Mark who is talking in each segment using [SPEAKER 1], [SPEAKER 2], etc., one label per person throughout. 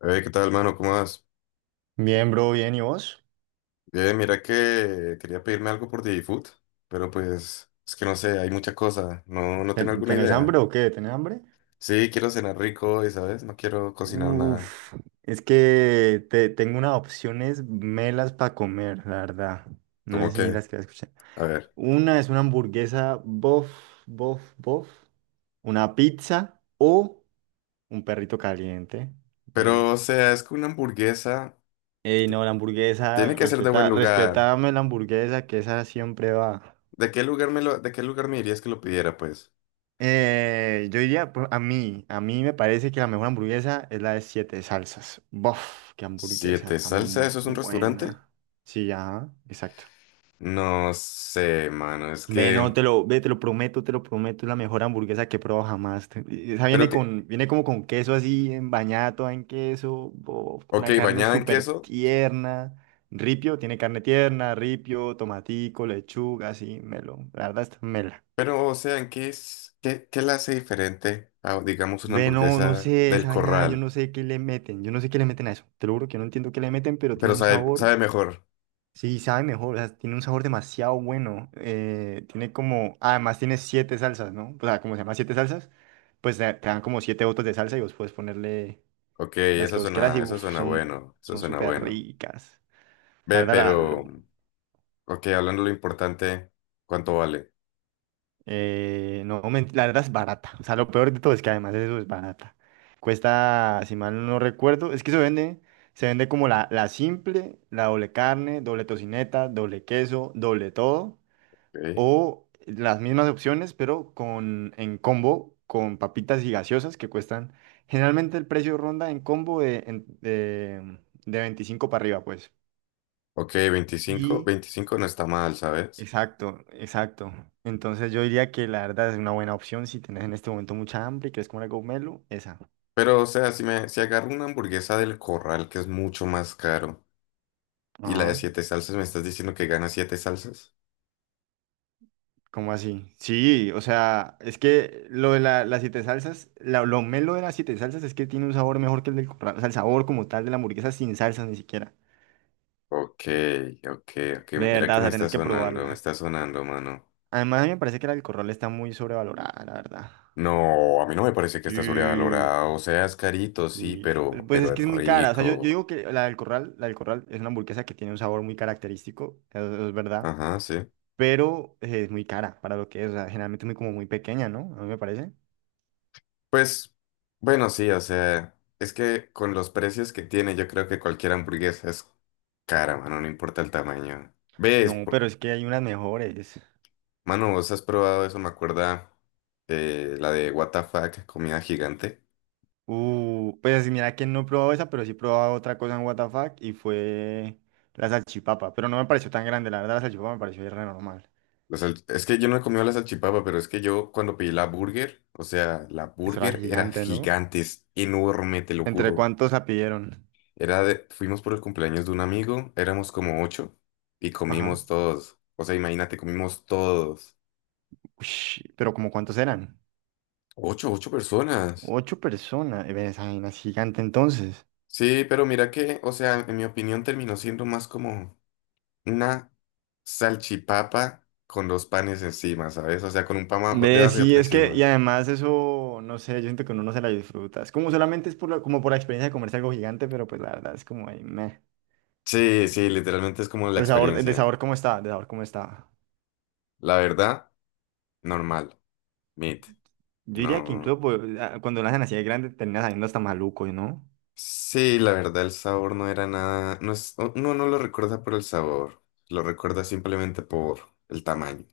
[SPEAKER 1] Hey, ¿qué tal, hermano? ¿Cómo vas?
[SPEAKER 2] Bien, bro, bien. ¿Y vos?
[SPEAKER 1] Bien, mira que quería pedirme algo por DigiFood, pero pues es que no sé, hay mucha cosa, no tengo alguna
[SPEAKER 2] ¿Tenés hambre
[SPEAKER 1] idea.
[SPEAKER 2] o qué? ¿Tenés hambre?
[SPEAKER 1] Sí, quiero cenar rico y, ¿sabes? No quiero cocinar nada.
[SPEAKER 2] Uf, es que tengo unas opciones melas para comer, la verdad. No sé
[SPEAKER 1] ¿Cómo
[SPEAKER 2] si
[SPEAKER 1] que?
[SPEAKER 2] las quieras escuchar.
[SPEAKER 1] A ver.
[SPEAKER 2] Una es una hamburguesa bof, bof, bof. Una pizza o un perrito caliente. Bien.
[SPEAKER 1] Pero, o sea, es que una hamburguesa
[SPEAKER 2] Ey,
[SPEAKER 1] ti-
[SPEAKER 2] no, la hamburguesa,
[SPEAKER 1] tiene que ser de buen lugar.
[SPEAKER 2] respetame la hamburguesa, que esa siempre va.
[SPEAKER 1] ¿De qué lugar me dirías que lo pidiera, pues?
[SPEAKER 2] Yo diría, pues, a mí me parece que la mejor hamburguesa es la de siete salsas. Bof, qué hamburguesa
[SPEAKER 1] ¿Siete Salsa?
[SPEAKER 2] tan
[SPEAKER 1] ¿Eso es un restaurante?
[SPEAKER 2] buena. Sí, ya, exacto.
[SPEAKER 1] No sé, mano, es que...
[SPEAKER 2] Ve, no, ve, te lo prometo, es la mejor hamburguesa que he probado jamás. Y esa
[SPEAKER 1] Pero
[SPEAKER 2] viene
[SPEAKER 1] que...
[SPEAKER 2] como con queso así, en bañada toda en queso, bof,
[SPEAKER 1] Ok,
[SPEAKER 2] una carne
[SPEAKER 1] bañada en
[SPEAKER 2] súper
[SPEAKER 1] queso.
[SPEAKER 2] tierna. Ripio, tiene carne tierna, ripio, tomatico, lechuga, así, melo. La verdad, está mela.
[SPEAKER 1] Pero, o sea, ¿en qué es, qué, qué la hace diferente a, digamos, una
[SPEAKER 2] Ve, no, no
[SPEAKER 1] hamburguesa
[SPEAKER 2] sé,
[SPEAKER 1] del
[SPEAKER 2] esa vaina, yo
[SPEAKER 1] corral?
[SPEAKER 2] no sé qué le meten, yo no sé qué le meten a eso. Te lo juro que no entiendo qué le meten, pero
[SPEAKER 1] Pero
[SPEAKER 2] tiene un
[SPEAKER 1] sabe
[SPEAKER 2] sabor,
[SPEAKER 1] mejor.
[SPEAKER 2] sí, sabe mejor, o sea, tiene un sabor demasiado bueno. Además tiene siete salsas, ¿no? O sea, como se llama siete salsas, pues te dan como siete botes de salsa y vos puedes ponerle
[SPEAKER 1] Ok,
[SPEAKER 2] las que vos quieras y
[SPEAKER 1] eso
[SPEAKER 2] uf,
[SPEAKER 1] suena
[SPEAKER 2] son,
[SPEAKER 1] bueno, eso
[SPEAKER 2] son
[SPEAKER 1] suena
[SPEAKER 2] súper
[SPEAKER 1] bueno.
[SPEAKER 2] ricas.
[SPEAKER 1] Ve,
[SPEAKER 2] La
[SPEAKER 1] pero,
[SPEAKER 2] verdad,
[SPEAKER 1] ok, hablando de lo importante, ¿cuánto vale?
[SPEAKER 2] No, la verdad es barata. O sea, lo peor de todo es que además eso es barata. Cuesta, si mal no recuerdo, es que se vende como la simple, la doble carne, doble tocineta, doble queso, doble todo.
[SPEAKER 1] Ok,
[SPEAKER 2] O las mismas opciones, pero en combo con papitas y gaseosas que cuestan. Generalmente el precio ronda en combo de 25 para arriba, pues.
[SPEAKER 1] ok, 25
[SPEAKER 2] Y
[SPEAKER 1] 25 no está mal, ¿sabes?
[SPEAKER 2] exacto, exacto. Entonces yo diría que la verdad es una buena opción si tenés en este momento mucha hambre y quieres comer algo melo, esa.
[SPEAKER 1] Pero, o sea, si agarro una hamburguesa del corral, que es mucho más caro, y la de
[SPEAKER 2] Ajá.
[SPEAKER 1] siete salsas, ¿me estás diciendo que gana siete salsas?
[SPEAKER 2] ¿Cómo así? Sí, o sea, es que las siete salsas, lo melo de las siete salsas es que tiene un sabor mejor que el del corral. O sea, el sabor como tal de la hamburguesa sin salsas ni siquiera.
[SPEAKER 1] Ok, ok, ok,
[SPEAKER 2] De
[SPEAKER 1] mira
[SPEAKER 2] verdad,
[SPEAKER 1] que
[SPEAKER 2] o sea, tenés que
[SPEAKER 1] me
[SPEAKER 2] probarla.
[SPEAKER 1] está sonando, mano.
[SPEAKER 2] Además, a mí me parece que la del corral está muy sobrevalorada, la verdad.
[SPEAKER 1] No, a mí no me parece que esté
[SPEAKER 2] Sí.
[SPEAKER 1] sobrevalorado. O sea, es carito, sí,
[SPEAKER 2] Y
[SPEAKER 1] pero,
[SPEAKER 2] pues
[SPEAKER 1] pero
[SPEAKER 2] es que
[SPEAKER 1] es
[SPEAKER 2] es muy cara. O sea, yo
[SPEAKER 1] rico.
[SPEAKER 2] digo que la del Corral es una hamburguesa que tiene un sabor muy característico, eso es verdad,
[SPEAKER 1] Ajá, sí.
[SPEAKER 2] pero es muy cara para lo que es. O sea, generalmente es como muy pequeña, ¿no? A mí me parece.
[SPEAKER 1] Pues, bueno, sí, o sea, es que con los precios que tiene, yo creo que cualquier hamburguesa es cara, mano, no importa el tamaño. ¿Ves?
[SPEAKER 2] No, pero es que hay unas mejores.
[SPEAKER 1] Mano, vos has probado eso, me acuerda la de What the fuck, comida gigante.
[SPEAKER 2] Pues así, mira que no he probado esa, pero sí he probado otra cosa en WTF y fue la salchipapa. Pero no me pareció tan grande, la verdad, la salchipapa me pareció re normal.
[SPEAKER 1] O sea, es que yo no he comido la salchipapa, pero es que yo cuando pedí la burger, o sea, la
[SPEAKER 2] Eso era
[SPEAKER 1] burger era
[SPEAKER 2] gigante, ¿no?
[SPEAKER 1] gigante, es enorme, te lo
[SPEAKER 2] ¿Entre
[SPEAKER 1] juro.
[SPEAKER 2] cuántos la pidieron?
[SPEAKER 1] Fuimos por el cumpleaños de un amigo, éramos como ocho y
[SPEAKER 2] Ajá.
[SPEAKER 1] comimos todos. O sea, imagínate, comimos todos.
[SPEAKER 2] Ush, ¿pero como cuántos eran?
[SPEAKER 1] Ocho, ocho personas.
[SPEAKER 2] Ocho personas. Ve, esa vaina es gigante entonces.
[SPEAKER 1] Sí, pero mira que, o sea, en mi opinión terminó siendo más como una salchipapa con dos panes encima, ¿sabes? O sea, con un pan
[SPEAKER 2] Ve, sí.
[SPEAKER 1] debajo y
[SPEAKER 2] Sí,
[SPEAKER 1] otro
[SPEAKER 2] es que, y
[SPEAKER 1] encima.
[SPEAKER 2] además eso, no sé, yo siento que uno no se la disfruta. Es como solamente es como por la experiencia de comerse algo gigante, pero pues la verdad es como ahí, meh.
[SPEAKER 1] Sí, sí, literalmente es como la
[SPEAKER 2] El sabor, el de
[SPEAKER 1] experiencia.
[SPEAKER 2] sabor cómo está, De sabor cómo está.
[SPEAKER 1] La verdad, normal. Meat.
[SPEAKER 2] Yo diría que incluso
[SPEAKER 1] No.
[SPEAKER 2] pues, cuando lo hacen así de grande termina saliendo hasta maluco, ¿no?
[SPEAKER 1] Sí, la verdad, el sabor no era nada. Uno no lo recuerda por el sabor, lo recuerda simplemente por el tamaño.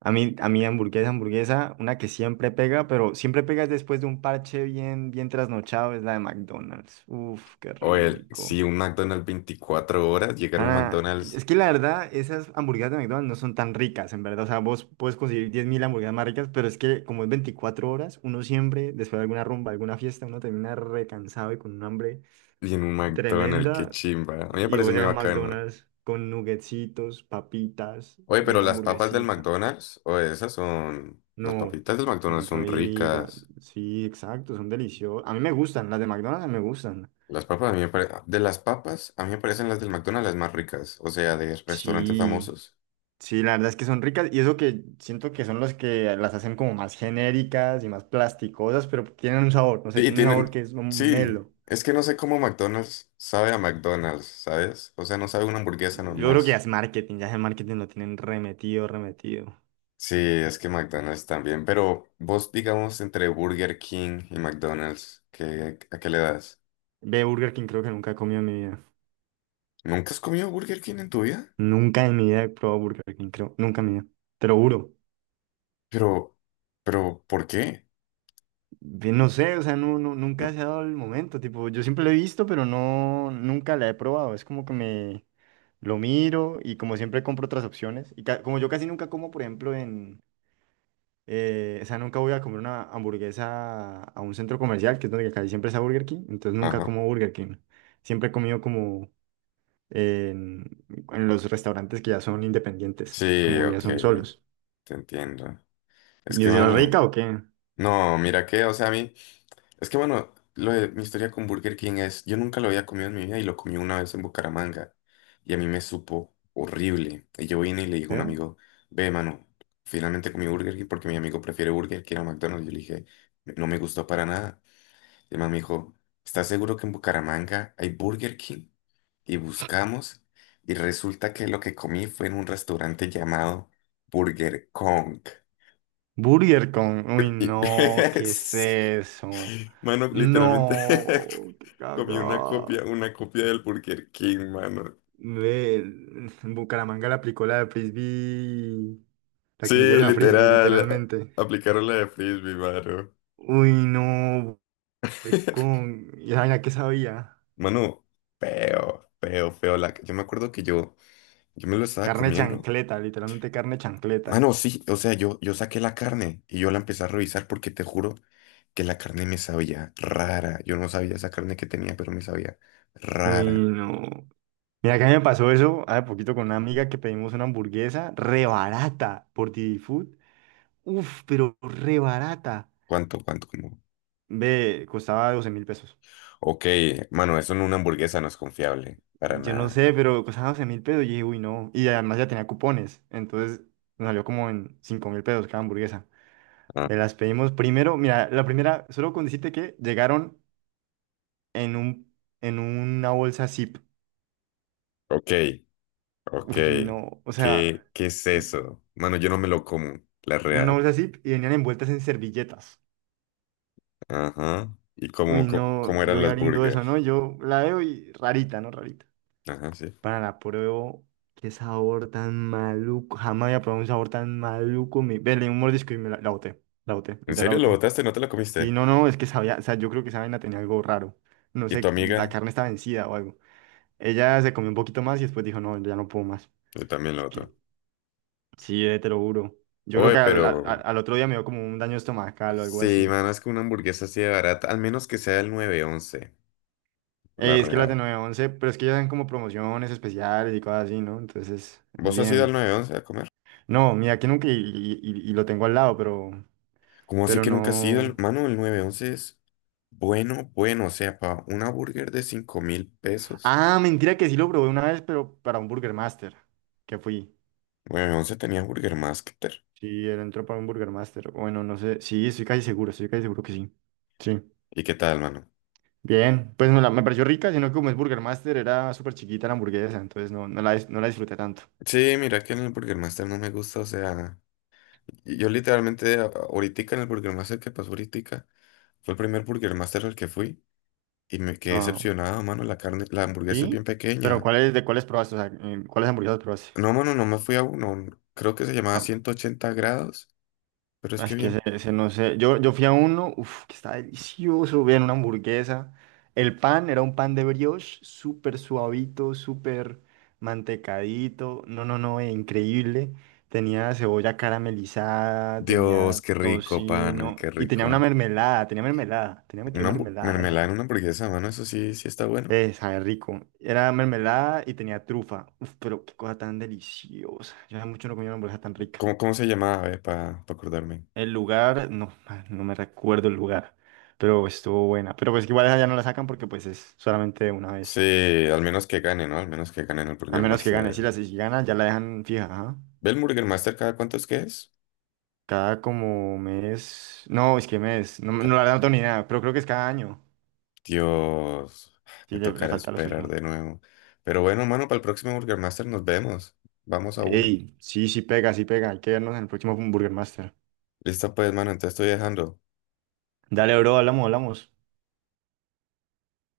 [SPEAKER 2] A mí hamburguesa, hamburguesa, una que siempre pega, pero siempre pega es después de un parche bien, bien trasnochado, es la de McDonald's. Uf, qué
[SPEAKER 1] O el,
[SPEAKER 2] rico.
[SPEAKER 1] sí, un McDonald's 24 horas, llegar a un
[SPEAKER 2] Ah, es
[SPEAKER 1] McDonald's
[SPEAKER 2] que la verdad, esas hamburguesas de McDonald's no son tan ricas, en verdad. O sea, vos puedes conseguir 10.000 hamburguesas más ricas, pero es que como es 24 horas, uno siempre, después de alguna rumba, alguna fiesta, uno termina recansado y con un hambre
[SPEAKER 1] y en un McDonald's, qué
[SPEAKER 2] tremenda.
[SPEAKER 1] chimba. A mí me
[SPEAKER 2] Y
[SPEAKER 1] parece
[SPEAKER 2] vos
[SPEAKER 1] muy
[SPEAKER 2] llegas a
[SPEAKER 1] bacano.
[SPEAKER 2] McDonald's con nuggetsitos, papitas
[SPEAKER 1] Oye,
[SPEAKER 2] y
[SPEAKER 1] pero
[SPEAKER 2] una
[SPEAKER 1] las papas del
[SPEAKER 2] hamburguesita.
[SPEAKER 1] McDonald's, o esas son. Las
[SPEAKER 2] No,
[SPEAKER 1] papitas del McDonald's
[SPEAKER 2] son
[SPEAKER 1] son
[SPEAKER 2] ricas.
[SPEAKER 1] ricas.
[SPEAKER 2] Sí, exacto, son deliciosas. A mí me gustan, las de McDonald's a mí me gustan.
[SPEAKER 1] Las papas, a mí me pare- De las papas, a mí me parecen las del McDonald's las más ricas, o sea, de restaurantes
[SPEAKER 2] Sí.
[SPEAKER 1] famosos.
[SPEAKER 2] Sí, la verdad es que son ricas y eso que siento que son los que las hacen como más genéricas y más plasticosas, pero tienen un sabor, no sé,
[SPEAKER 1] Sí,
[SPEAKER 2] tienen un sabor
[SPEAKER 1] tienen,
[SPEAKER 2] que es un
[SPEAKER 1] sí,
[SPEAKER 2] melo.
[SPEAKER 1] es que no sé cómo McDonald's sabe a McDonald's, ¿sabes? O sea, no sabe una hamburguesa
[SPEAKER 2] Yo
[SPEAKER 1] normal.
[SPEAKER 2] creo que ya es marketing lo tienen remetido, remetido.
[SPEAKER 1] Sí, es que McDonald's también, pero vos digamos entre Burger King y McDonald's, ¿ a qué le das?
[SPEAKER 2] Ve, Burger King creo que nunca he comido en mi vida.
[SPEAKER 1] ¿Nunca has comido Burger King en tu vida?
[SPEAKER 2] Nunca en mi vida he probado Burger King, creo, nunca en mi vida. Te lo juro.
[SPEAKER 1] Pero, pero, ¿por qué?
[SPEAKER 2] Ve, no sé, o sea,
[SPEAKER 1] No,
[SPEAKER 2] nunca se ha dado el momento, tipo, yo siempre lo he visto, pero no, nunca la he probado. Es como que me lo miro y como siempre compro otras opciones. Y como yo casi nunca como, por ejemplo, en o sea, nunca voy a comer una hamburguesa a un centro comercial, que es donde casi siempre está Burger King, entonces nunca
[SPEAKER 1] ajá.
[SPEAKER 2] como Burger King. Siempre he comido como en, en los restaurantes que ya son independientes,
[SPEAKER 1] Sí,
[SPEAKER 2] como
[SPEAKER 1] ok,
[SPEAKER 2] ya son solos.
[SPEAKER 1] te entiendo. Es
[SPEAKER 2] ¿Y
[SPEAKER 1] que,
[SPEAKER 2] es de la
[SPEAKER 1] mano,
[SPEAKER 2] rica o qué?
[SPEAKER 1] no, mira que, o sea, a mí... Es que bueno, lo de mi historia con Burger King es, yo nunca lo había comido en mi vida y lo comí una vez en Bucaramanga y a mí me supo horrible. Y yo vine y le dije a un
[SPEAKER 2] ¿Creo?
[SPEAKER 1] amigo, ve, mano, finalmente comí Burger King porque mi amigo prefiere Burger King a McDonald's. Yo le dije, no me gustó para nada. Y el man me dijo, ¿estás seguro que en Bucaramanga hay Burger King? Y buscamos y resulta que lo que comí fue en un restaurante llamado Burger Kong.
[SPEAKER 2] Uy,
[SPEAKER 1] Y-
[SPEAKER 2] no, ¿qué es eso?
[SPEAKER 1] Mano, literalmente
[SPEAKER 2] No, qué
[SPEAKER 1] comí
[SPEAKER 2] caga.
[SPEAKER 1] una copia del Burger King, mano.
[SPEAKER 2] Ve, en Bucaramanga le aplicó la de Frisbee, la
[SPEAKER 1] Sí,
[SPEAKER 2] que le hicieron a Frisbee,
[SPEAKER 1] literal.
[SPEAKER 2] literalmente.
[SPEAKER 1] Aplicaron la de Frisbee, mano.
[SPEAKER 2] Uy, no, ¿Y esa vaina qué sabía?
[SPEAKER 1] Mano, feo, feo, feo. La... Yo me acuerdo que yo me lo estaba
[SPEAKER 2] Carne
[SPEAKER 1] comiendo.
[SPEAKER 2] chancleta, literalmente carne chancleta.
[SPEAKER 1] Mano, sí, o sea, yo saqué la carne y yo la empecé a revisar porque te juro que la carne me sabía rara. Yo no sabía esa carne que tenía, pero me sabía
[SPEAKER 2] Uy,
[SPEAKER 1] rara.
[SPEAKER 2] no. Mira, que a mí me pasó eso hace poquito con una amiga que pedimos una hamburguesa re barata por Didi Food. Uf, pero re barata.
[SPEAKER 1] ¿Cuánto, cuánto? Como...
[SPEAKER 2] Ve, costaba 12.000 pesos.
[SPEAKER 1] Ok, mano, eso en una hamburguesa no es confiable, para
[SPEAKER 2] Yo no
[SPEAKER 1] nada.
[SPEAKER 2] sé, pero costaba 12.000 pesos. Y dije, uy, no. Y además ya tenía cupones. Entonces nos salió como en 5.000 pesos cada hamburguesa. Me las pedimos primero. Mira, la primera, solo con decirte que llegaron en un, en una bolsa zip.
[SPEAKER 1] Ok, ok.
[SPEAKER 2] Uy, no, o sea,
[SPEAKER 1] ¿Qué es
[SPEAKER 2] en
[SPEAKER 1] eso? Mano, yo no me lo como, la
[SPEAKER 2] una
[SPEAKER 1] real.
[SPEAKER 2] bolsa zip y venían envueltas en servilletas.
[SPEAKER 1] Ajá. ¿Y cómo,
[SPEAKER 2] Uy,
[SPEAKER 1] cómo,
[SPEAKER 2] no,
[SPEAKER 1] cómo
[SPEAKER 2] yo
[SPEAKER 1] eran
[SPEAKER 2] voy
[SPEAKER 1] las
[SPEAKER 2] abriendo eso, ¿no?
[SPEAKER 1] burgers?
[SPEAKER 2] Yo la veo y rarita, ¿no? Rarita.
[SPEAKER 1] Ajá, sí.
[SPEAKER 2] Para la pruebo, qué sabor tan maluco. Jamás había probado un sabor tan maluco. Ve, un mordisco y me la boté. La boté,
[SPEAKER 1] ¿En
[SPEAKER 2] literal la
[SPEAKER 1] serio lo
[SPEAKER 2] boté.
[SPEAKER 1] botaste? ¿No te lo
[SPEAKER 2] Y
[SPEAKER 1] comiste?
[SPEAKER 2] no, no, es que sabía, o sea, yo creo que esa vaina tenía algo raro. No
[SPEAKER 1] ¿Y
[SPEAKER 2] sé,
[SPEAKER 1] tu
[SPEAKER 2] la
[SPEAKER 1] amiga?
[SPEAKER 2] carne está vencida o algo. Ella se comió un poquito más y después dijo, no, ya no puedo más.
[SPEAKER 1] Yo también lo
[SPEAKER 2] Es que
[SPEAKER 1] botó.
[SPEAKER 2] Sí, te lo juro. Yo creo
[SPEAKER 1] Oye,
[SPEAKER 2] que
[SPEAKER 1] pero...
[SPEAKER 2] otro día me dio como un daño estomacal o algo
[SPEAKER 1] Sí,
[SPEAKER 2] así.
[SPEAKER 1] mano, es que una hamburguesa así de barata, al menos que sea el 911, la
[SPEAKER 2] Es que las de
[SPEAKER 1] real.
[SPEAKER 2] nueve once pero es que ellas dan como promociones especiales y cosas así, ¿no? Entonces es
[SPEAKER 1] ¿Vos has ido al
[SPEAKER 2] bien.
[SPEAKER 1] 911 a comer?
[SPEAKER 2] No, mira, que nunca y lo tengo al lado, pero,
[SPEAKER 1] ¿Cómo así
[SPEAKER 2] pero
[SPEAKER 1] que nunca has ido?
[SPEAKER 2] no.
[SPEAKER 1] Mano, el 911 es bueno, bueno. O sea, para una burger de 5.000 pesos,
[SPEAKER 2] Ah, mentira que sí lo probé una vez, pero para un Burger Master, que fui.
[SPEAKER 1] 911 tenía Burger Master.
[SPEAKER 2] Sí, él entró para un Burger Master. Bueno, no sé. Sí, estoy casi seguro que sí. Sí.
[SPEAKER 1] ¿Y qué tal, mano?
[SPEAKER 2] Bien, pues me pareció rica, sino que como es Burger Master, era súper chiquita la hamburguesa, entonces no la disfruté tanto.
[SPEAKER 1] Sí, mira que en el Burger Master no me gusta, o sea, yo literalmente ahorita en el Burger Master que pasó ahorita fue el primer Burger Master al que fui y me quedé
[SPEAKER 2] Ah,
[SPEAKER 1] decepcionado, mano, la carne, la hamburguesa es bien
[SPEAKER 2] ¿sí? Pero
[SPEAKER 1] pequeña.
[SPEAKER 2] de cuáles probaste? O sea, ¿cuáles hamburguesas probaste?
[SPEAKER 1] No, mano, no me fui a uno, creo que se llamaba
[SPEAKER 2] Ah,
[SPEAKER 1] 180 grados, pero es que
[SPEAKER 2] es que ese,
[SPEAKER 1] bien.
[SPEAKER 2] ese no sé. Yo fui a uno, uff, que está delicioso. Vean, una hamburguesa. El pan era un pan de brioche, súper suavito, súper mantecadito. No, no, no, increíble. Tenía cebolla caramelizada,
[SPEAKER 1] Dios,
[SPEAKER 2] tenía
[SPEAKER 1] qué rico, pana,
[SPEAKER 2] tocino
[SPEAKER 1] qué
[SPEAKER 2] y tenía una
[SPEAKER 1] rico.
[SPEAKER 2] mermelada, tenía metido
[SPEAKER 1] Una
[SPEAKER 2] mermelada, eso.
[SPEAKER 1] mermelada en una hamburguesa, mano, eso sí, sí está bueno.
[SPEAKER 2] Sabe rico. Era mermelada y tenía trufa. Uf, pero qué cosa tan deliciosa. Yo hace mucho no comía una hamburguesa tan rica.
[SPEAKER 1] ¿Cómo se llamaba, para acordarme?
[SPEAKER 2] El lugar, no, no me recuerdo el lugar, pero estuvo buena. Pero pues que igual esa ya no la sacan porque pues es solamente una
[SPEAKER 1] Sí,
[SPEAKER 2] vez.
[SPEAKER 1] al menos que gane, ¿no? Al menos que gane en el
[SPEAKER 2] A
[SPEAKER 1] Burger
[SPEAKER 2] menos que gane. Si
[SPEAKER 1] Master.
[SPEAKER 2] la si gana, ya la dejan fija, ajá.
[SPEAKER 1] ¿Ve el Burger Master cada cuánto es que es?
[SPEAKER 2] Cada como mes. No, es que mes. No, no
[SPEAKER 1] Ca-
[SPEAKER 2] la verdad no tengo ni idea, pero creo que es cada año.
[SPEAKER 1] Dios,
[SPEAKER 2] Sí,
[SPEAKER 1] me
[SPEAKER 2] le
[SPEAKER 1] tocará
[SPEAKER 2] falta lo
[SPEAKER 1] esperar
[SPEAKER 2] suyo.
[SPEAKER 1] de nuevo. Pero bueno, mano, para el próximo Burger Master nos vemos. Vamos a uno.
[SPEAKER 2] Ey, sí, sí pega, sí pega. Hay que vernos en el próximo Burger Master.
[SPEAKER 1] Listo pues, mano, entonces estoy dejando.
[SPEAKER 2] Dale, bro, hablamos, hablamos.